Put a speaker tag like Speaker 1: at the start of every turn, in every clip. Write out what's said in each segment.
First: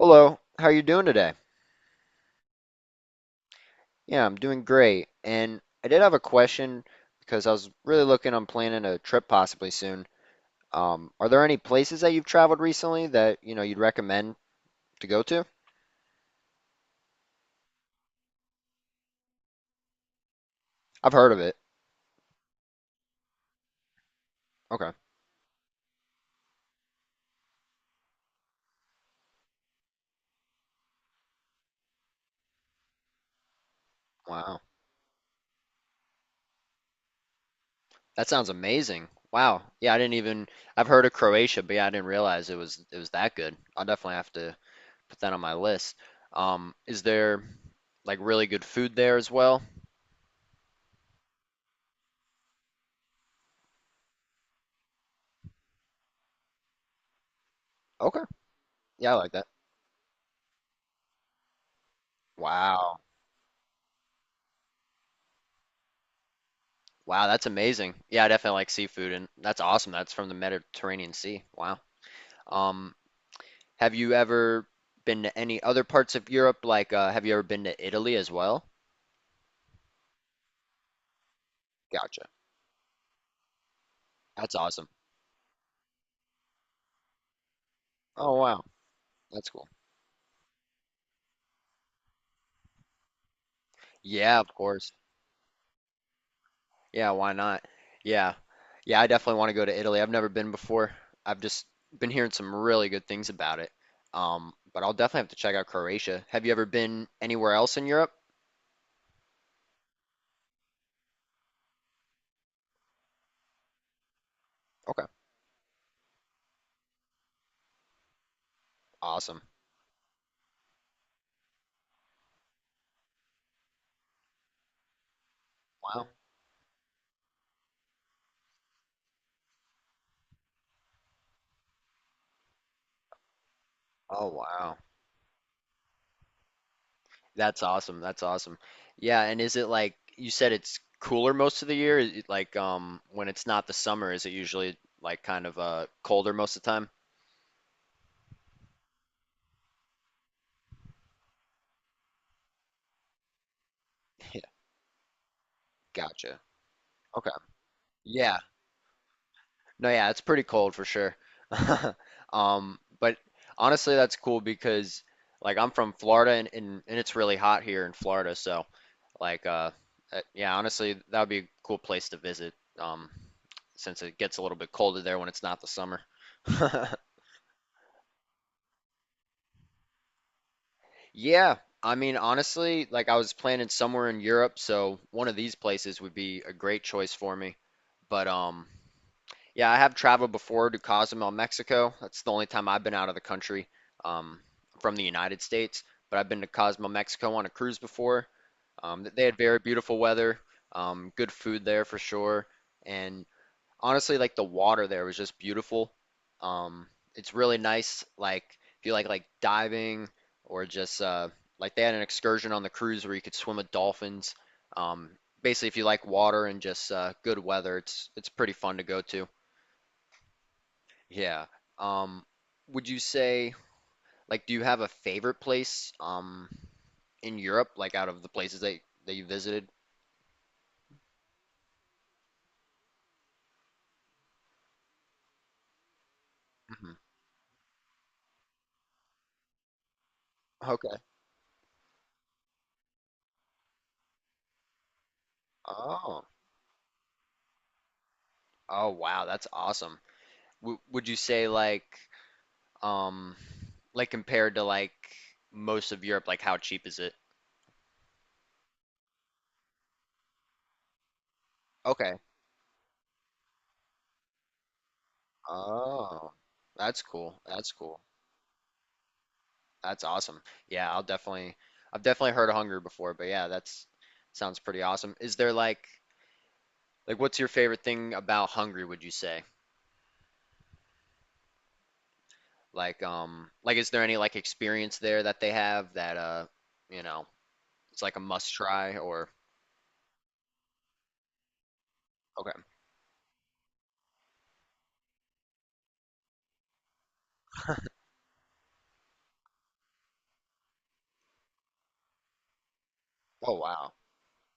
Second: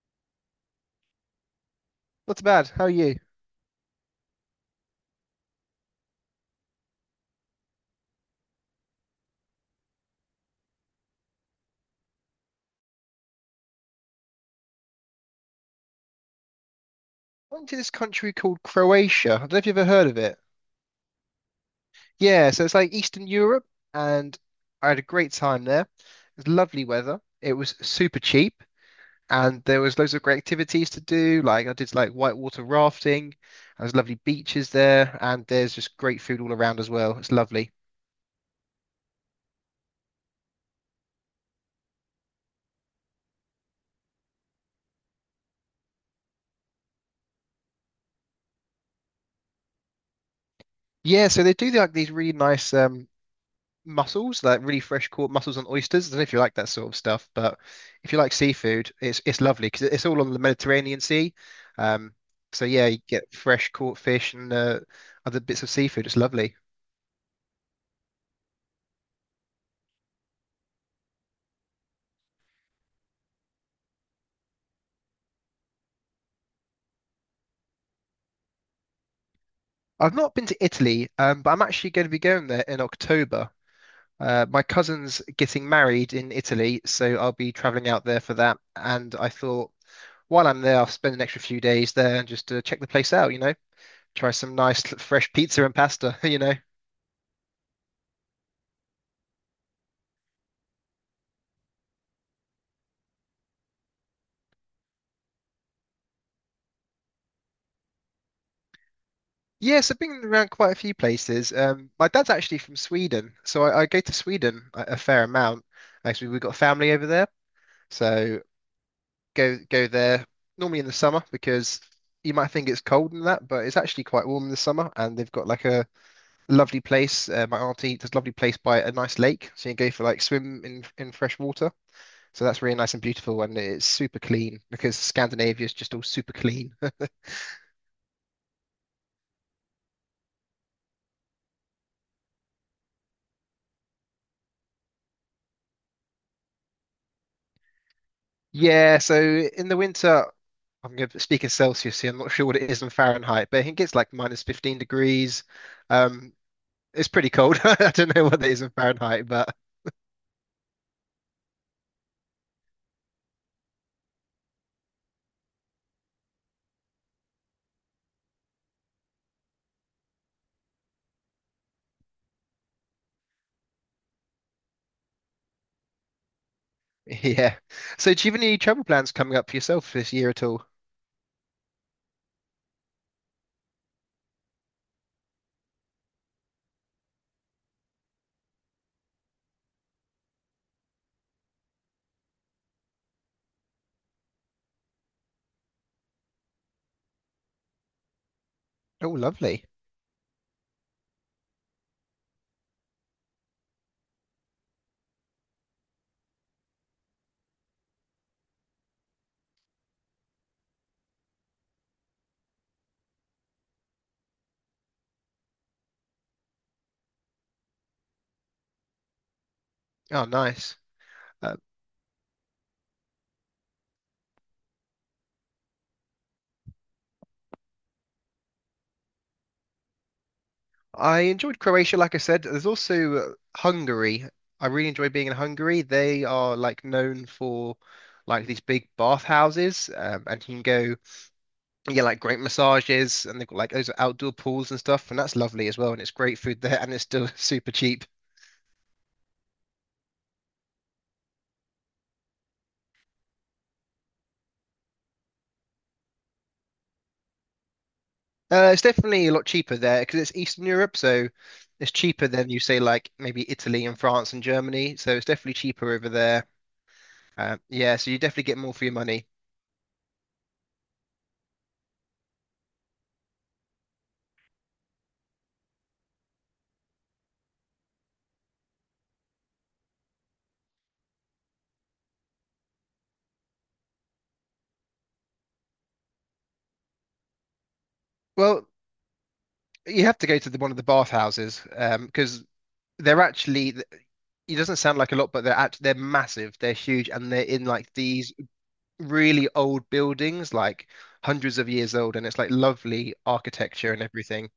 Speaker 1: Hello, how are you doing today?
Speaker 2: Not too bad. How are you?
Speaker 1: Yeah, I'm doing great. And I did have a question because I was really looking on planning a trip possibly soon. Are there any places that you've traveled recently that, you know, you'd recommend to go to?
Speaker 2: I went to this country called Croatia. I don't know if you've ever heard of it.
Speaker 1: I've heard of it.
Speaker 2: Yeah, so it's like Eastern Europe, and I
Speaker 1: Okay.
Speaker 2: had a great time there. It was lovely weather. It was super cheap, and there was loads of great activities to do. Like I did like whitewater rafting. And there's lovely
Speaker 1: Wow.
Speaker 2: beaches there, and there's just great food all around as well. It's lovely.
Speaker 1: That sounds amazing. Wow. Yeah, I didn't even I've heard of Croatia, but yeah, I didn't realize it was that good. I'll definitely have to put that on my list. Is there like really good food there as well?
Speaker 2: Yeah, so they do like these really nice mussels, like really fresh caught mussels and oysters. I don't know if you like that sort of stuff, but if you
Speaker 1: Okay.
Speaker 2: like seafood,
Speaker 1: Yeah, I
Speaker 2: it's
Speaker 1: like
Speaker 2: it's
Speaker 1: that.
Speaker 2: lovely because it's all on the Mediterranean Sea. Um, so yeah, you
Speaker 1: Wow.
Speaker 2: get fresh caught fish and other bits of seafood. It's lovely.
Speaker 1: Wow, that's amazing. Yeah, I definitely like seafood, and that's awesome. That's from the Mediterranean Sea. Wow. Um, have you ever been to any other parts of Europe? Like, have you ever been to Italy as well?
Speaker 2: I've not been to Italy, but I'm actually going to be
Speaker 1: Gotcha.
Speaker 2: going there in October.
Speaker 1: That's
Speaker 2: My
Speaker 1: awesome.
Speaker 2: cousin's getting married in Italy, so I'll be traveling out there
Speaker 1: Oh,
Speaker 2: for that.
Speaker 1: wow.
Speaker 2: And I
Speaker 1: That's cool.
Speaker 2: thought while I'm there, I'll spend an extra few days there and just check the place out, you know, try
Speaker 1: Yeah, of
Speaker 2: some nice
Speaker 1: course.
Speaker 2: fresh pizza and pasta, you know.
Speaker 1: Yeah, why not? Yeah. Yeah, I definitely want to go to Italy. I've never been before. I've just been hearing some really good things about it. But I'll definitely have to check out Croatia. Have you ever been anywhere else in Europe?
Speaker 2: Yes, I've been around quite a few places. My dad's actually from Sweden, so I go to Sweden a
Speaker 1: Okay.
Speaker 2: fair amount. Actually, we've got family over there, so
Speaker 1: Awesome.
Speaker 2: go there normally in the summer because you might think it's cold and that, but it's actually quite warm in the summer. And they've got like a
Speaker 1: Wow.
Speaker 2: lovely place. My auntie does a lovely place by a nice lake, so you can go for like swim in fresh water. So that's really nice and beautiful, and it's super
Speaker 1: Oh,
Speaker 2: clean
Speaker 1: wow.
Speaker 2: because Scandinavia is just all super clean.
Speaker 1: That's awesome. That's awesome. Yeah, and is it like you said it's cooler most of the year? Like when it's not the summer, is it usually like kind of colder most of the time?
Speaker 2: Yeah, so in the winter. I'm going to speak in Celsius here. I'm not sure what it is in Fahrenheit, but I think it's like
Speaker 1: Yeah,
Speaker 2: minus 15 degrees. Um,
Speaker 1: gotcha.
Speaker 2: it's pretty
Speaker 1: Okay.
Speaker 2: cold. I don't know what
Speaker 1: Yeah.
Speaker 2: it is in Fahrenheit, but
Speaker 1: No, yeah, it's pretty cold for sure. But honestly that's cool because like I'm from Florida and it's really hot here in Florida, so like uh yeah, honestly that would be a cool place to visit um since it gets a little bit colder there when it's not the summer.
Speaker 2: yeah. So, do you have any travel plans coming up for yourself this year at all?
Speaker 1: Yeah, I mean, honestly, like I was planning somewhere in Europe, so one of these places would be a great choice for me. But yeah, I have traveled before to Cozumel, Mexico. That's the only time I've been out of the country, um, from the United States. But I've been to Cozumel, Mexico on a cruise before.
Speaker 2: Oh,
Speaker 1: They had very
Speaker 2: lovely.
Speaker 1: beautiful weather, good food there for sure, and honestly like the water there was just beautiful. Um, it's really nice. Like if you like diving or just like they had an excursion on the cruise where you could swim with dolphins. Um, Basically, if you like water and just good weather, it's pretty fun to go to.
Speaker 2: Oh, nice.
Speaker 1: Yeah.
Speaker 2: Uh,
Speaker 1: Um, would you say like do you have a favorite place in Europe like out of the places that you visited?
Speaker 2: I enjoyed Croatia, like I said. There's also Hungary. I really enjoy being in Hungary. They are like
Speaker 1: hmm
Speaker 2: known for like these big bathhouses, and you can go.
Speaker 1: Okay.
Speaker 2: Yeah, like great massages, and they've got like those outdoor pools and stuff, and that's lovely as well. And it's
Speaker 1: Oh.
Speaker 2: great food there, and it's still super cheap.
Speaker 1: Oh wow, that's awesome. W Would you say um like compared to like most of Europe, like how cheap is it?
Speaker 2: It's definitely a lot cheaper there because it's Eastern Europe, so it's
Speaker 1: Okay.
Speaker 2: cheaper than you say like maybe Italy and France and Germany. So it's definitely cheaper over
Speaker 1: Oh,
Speaker 2: there.
Speaker 1: that's cool. That's
Speaker 2: Yeah,
Speaker 1: cool.
Speaker 2: so you definitely get more for your money.
Speaker 1: That's awesome. Yeah, I've definitely heard of Hungary before, but yeah, that's sounds pretty awesome. Is there like what's your favorite thing about Hungary, would you say? Like is there any like experience there that they have that you know, it's like a must
Speaker 2: Well,
Speaker 1: try or
Speaker 2: you have to go to one of the bathhouses because
Speaker 1: okay.
Speaker 2: they're actually, it doesn't sound like a lot, but they're massive, they're huge, and they're in like these really old buildings, like hundreds of years old, and it's like lovely
Speaker 1: Oh
Speaker 2: architecture
Speaker 1: wow.
Speaker 2: and everything.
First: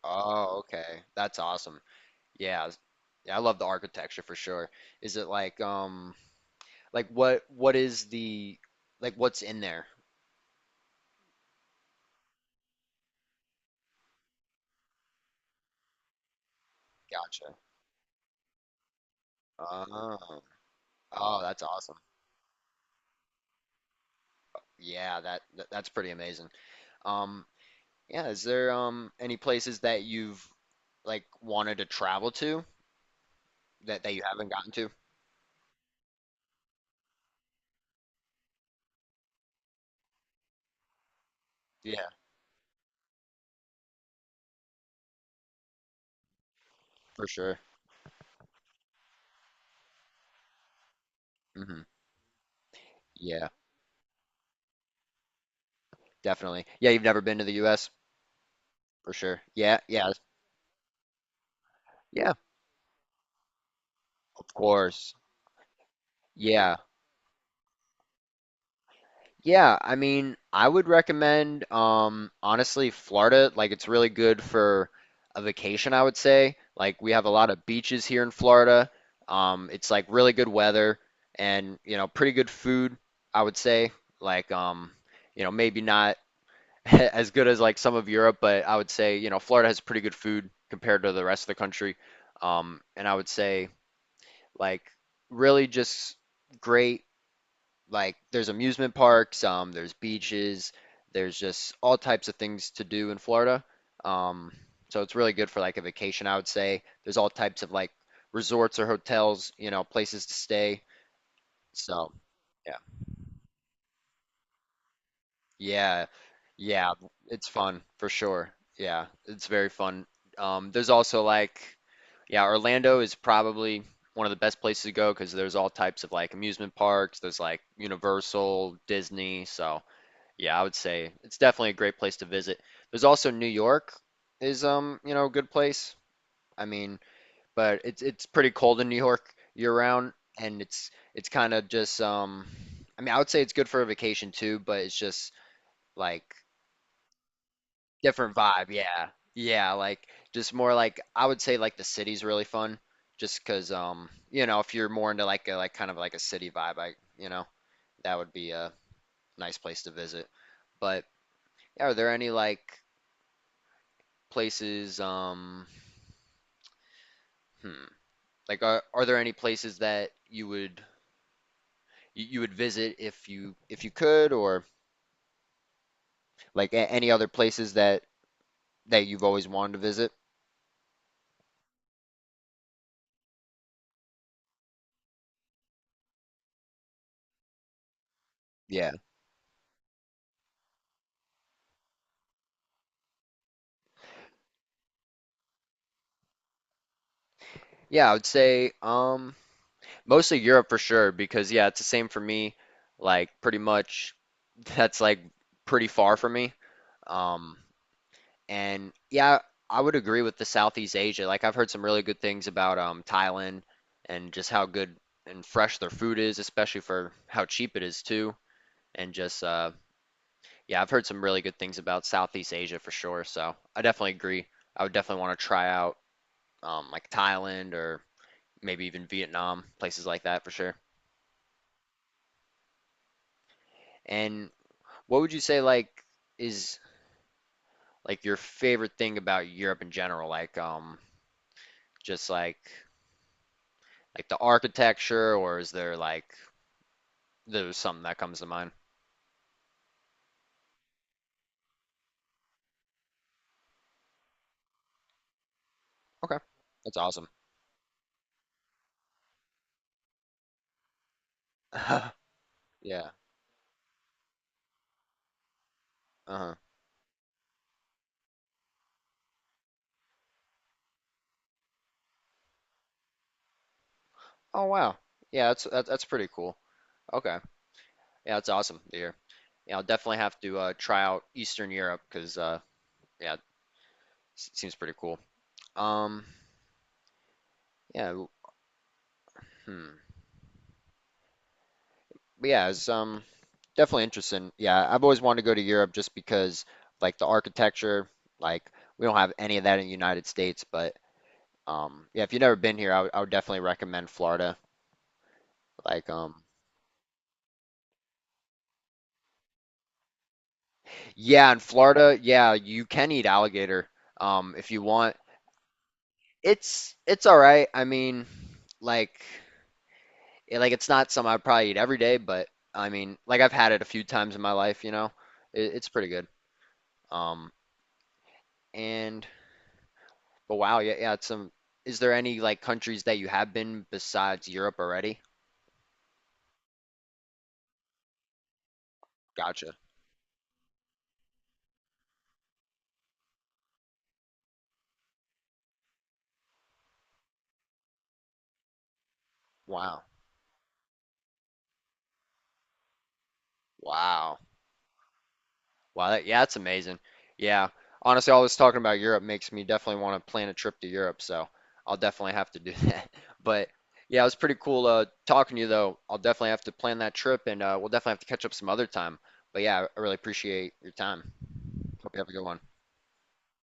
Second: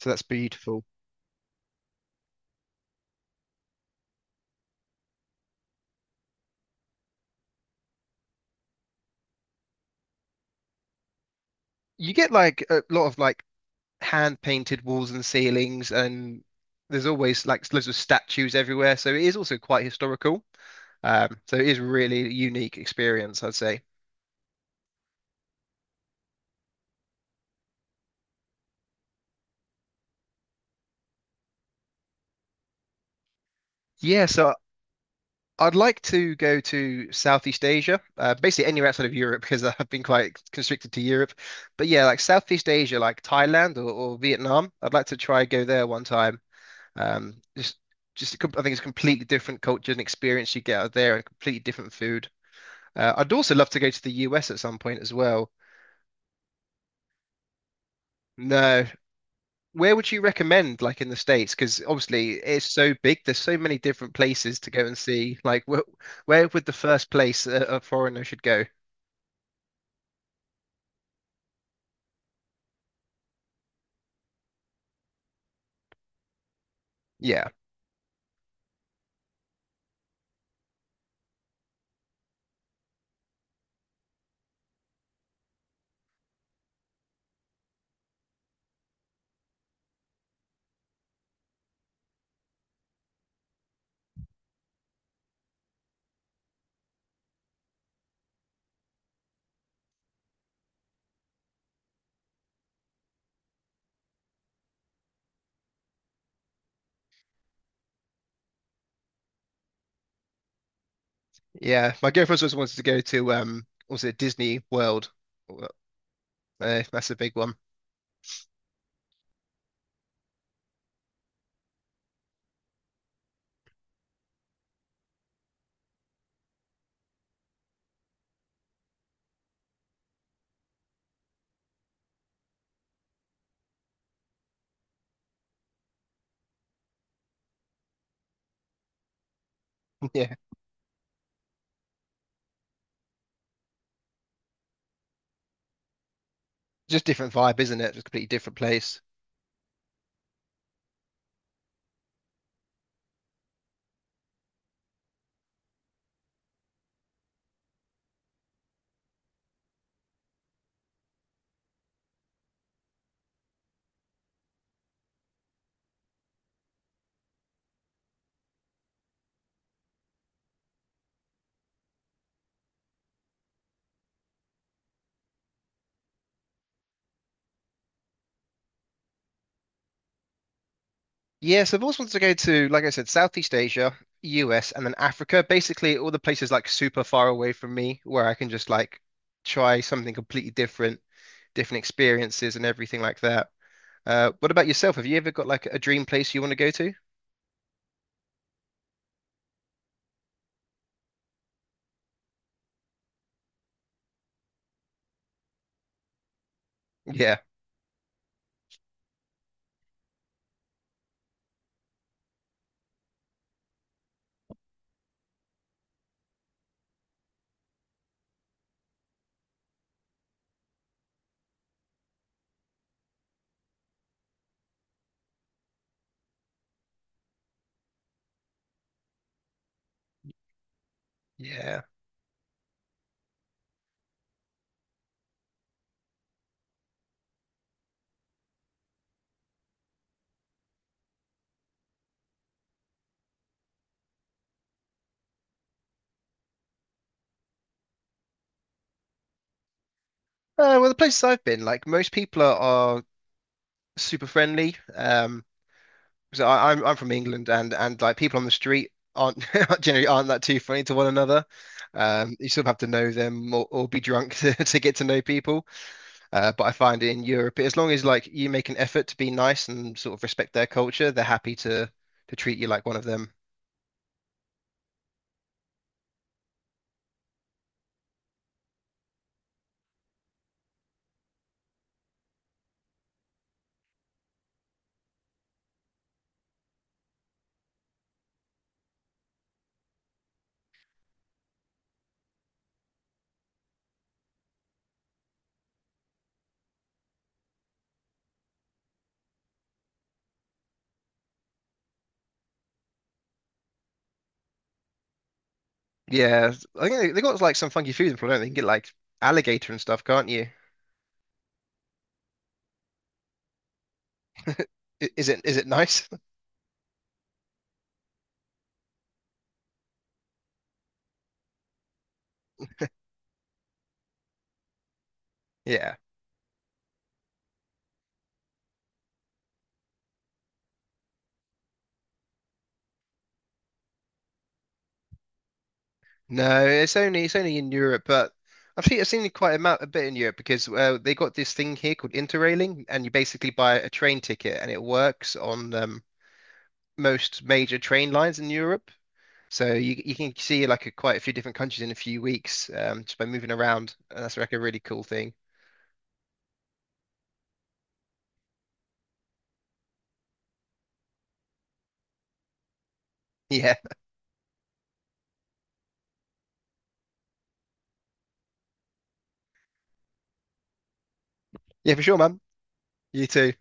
Speaker 2: So that's
Speaker 1: Oh,
Speaker 2: beautiful.
Speaker 1: okay. That's awesome. Yeah. Yeah, I love the architecture for sure. Is it like what is the like what's in there?
Speaker 2: You get like a lot of like hand painted walls and ceilings, and there's always
Speaker 1: Gotcha.
Speaker 2: like loads of statues everywhere. So it is also quite
Speaker 1: Oh,
Speaker 2: historical.
Speaker 1: oh,
Speaker 2: So
Speaker 1: that's
Speaker 2: it is
Speaker 1: awesome.
Speaker 2: really a unique experience, I'd say.
Speaker 1: Yeah, that's pretty amazing. Um, yeah, is there any places that you've like wanted to travel to that you
Speaker 2: Yeah,
Speaker 1: haven't
Speaker 2: so
Speaker 1: gotten to?
Speaker 2: I'd like to go to Southeast Asia, basically anywhere outside of Europe because I've been quite constricted to Europe. But
Speaker 1: Yeah,
Speaker 2: yeah, like Southeast Asia, like Thailand or Vietnam, I'd like to try go there one time.
Speaker 1: for
Speaker 2: Um,
Speaker 1: sure.
Speaker 2: just, just I think it's a completely different culture and experience you get out there, and completely
Speaker 1: hmm
Speaker 2: different food. I'd
Speaker 1: Yeah,
Speaker 2: also love to go to the US at some point as well.
Speaker 1: definitely. Yeah, you've never been to the US?
Speaker 2: No,
Speaker 1: For sure.
Speaker 2: where
Speaker 1: Yeah,
Speaker 2: would you recommend, like in the States? Because
Speaker 1: yeah,
Speaker 2: obviously it's so big. There's so many different
Speaker 1: of
Speaker 2: places to go and
Speaker 1: course.
Speaker 2: see. Like, wh where would
Speaker 1: Yeah.
Speaker 2: the first place a foreigner should go?
Speaker 1: Yeah, I mean, I would recommend, honestly, Florida. Like, it's really good for a vacation, I would say. Like, we have a lot
Speaker 2: Yeah.
Speaker 1: of beaches here in Florida. It's like really good weather and, you know, pretty good food, I would say. Like, you know, maybe not as good as like some of Europe, but I would say, you know, Florida has pretty good food compared to the rest of the country. And I would say, like, really just great like there's amusement parks, there's beaches, there's just all types of things to do in Florida. Um, so it's really good for like a vacation, I would say. There's all types of like resorts or hotels, you know, places to stay.
Speaker 2: Yeah,
Speaker 1: So
Speaker 2: my girlfriend also
Speaker 1: yeah,
Speaker 2: wants to go to also Disney World?
Speaker 1: yeah,
Speaker 2: Uh,
Speaker 1: yeah,
Speaker 2: that's a big
Speaker 1: it's
Speaker 2: one.
Speaker 1: fun for sure. Yeah, it's very fun. There's also like, yeah, Orlando is probably one of the best places to go because there's all types of like amusement parks, there's like Universal, Disney, so. Yeah, I would say it's definitely a great place to visit. There's also New York is you know, a good place. I mean, but it's pretty cold in New York year round
Speaker 2: Yeah,
Speaker 1: and it's kind of just I mean, I would say it's good for a vacation too, but it's just like
Speaker 2: just different vibe, isn't it? Just completely
Speaker 1: different
Speaker 2: different
Speaker 1: vibe.
Speaker 2: place.
Speaker 1: Yeah. Yeah, like just more like I would say like the city's really fun just 'cause you know, if you're more into like a kind of like a city vibe, I, you know, that would be a nice place to visit. But yeah, are there any like places hmm, like are there any places that you would visit if you could or like any other places that you've always wanted to visit?
Speaker 2: Yes, I've always wanted to go to, like I said, Southeast Asia, US, and then Africa. Basically, all the places like super far away from me, where I can just
Speaker 1: Yeah.
Speaker 2: like try something completely different, different experiences and everything like that. What about yourself? Have you ever got like a dream place you want to go to?
Speaker 1: Yeah, I would say mostly Europe for sure because yeah, it's the same for me. Like pretty much that's like pretty far from me.
Speaker 2: Yeah,
Speaker 1: Um And yeah, I would agree with the Southeast Asia. Like I've heard some really good things about Thailand and just how good and fresh their food is, especially for how cheap it is too. And just yeah, I've heard some really good things about Southeast Asia for sure. So I definitely agree. I would definitely want to try out like Thailand or maybe even Vietnam, places like that for sure.
Speaker 2: yeah.
Speaker 1: And what would you say like is like your favorite thing about Europe in general? Like just like the architecture, or is there like there's something that comes to mind?
Speaker 2: Well, the places I've been, like most people are super friendly.
Speaker 1: Okay,
Speaker 2: So I, I'm
Speaker 1: that's
Speaker 2: I'm from
Speaker 1: awesome.
Speaker 2: England, and like people on the street aren't generally aren't that too funny to one another. You sort of have to
Speaker 1: Yeah.
Speaker 2: know them or be drunk to get to know people.
Speaker 1: Uh-huh.
Speaker 2: But I find in Europe, as long as like you make an effort to be nice and sort of respect their culture, they're happy to treat you like one of them.
Speaker 1: Oh wow. Yeah, that's pretty cool. Okay. Yeah, that's awesome to hear. Yeah, I'll definitely have to try out Eastern Europe because yeah, it seems pretty cool. Um, yeah. w- Hmm. But yeah, it's definitely interesting. Yeah, I've always wanted to go to Europe just because like the architecture, like we don't have any of that in the United States. But yeah, if you've never been here, I would definitely recommend Florida. Like,
Speaker 2: Yeah, I think they got like some funky food in Florida. They you can get like alligator and stuff, can't you?
Speaker 1: yeah, in Florida, yeah, you can eat alligator, if you want.
Speaker 2: Is it nice?
Speaker 1: It's all right. I mean, like, like it's not something I'd probably eat every day, but I mean, like I've had it a few times in my life, you know. It's
Speaker 2: Yeah.
Speaker 1: pretty good. Um, and but wow, yeah, yeah, it's some. Is there any like countries that you have been besides Europe already?
Speaker 2: No, it's only in Europe, but I've seen it quite
Speaker 1: Gotcha.
Speaker 2: a bit in Europe because they got this thing here called Interrailing, and you basically buy a train ticket, and it works on most major train lines in Europe. So
Speaker 1: Wow.
Speaker 2: you can see like quite a few different countries in a few weeks just by moving around, and
Speaker 1: Wow.
Speaker 2: that's like a really cool thing.
Speaker 1: Wow, yeah, that's amazing. Yeah. Honestly, all this talking about Europe makes me definitely want to plan a trip to Europe, so I'll definitely have to do that. But
Speaker 2: Yeah,
Speaker 1: yeah, it was pretty cool talking to you, though. I'll definitely have to plan that trip, and we'll definitely have to catch up some other time. But yeah, I really appreciate your time.
Speaker 2: yeah, for
Speaker 1: Hope you
Speaker 2: sure,
Speaker 1: have a good
Speaker 2: man.
Speaker 1: one.
Speaker 2: You too.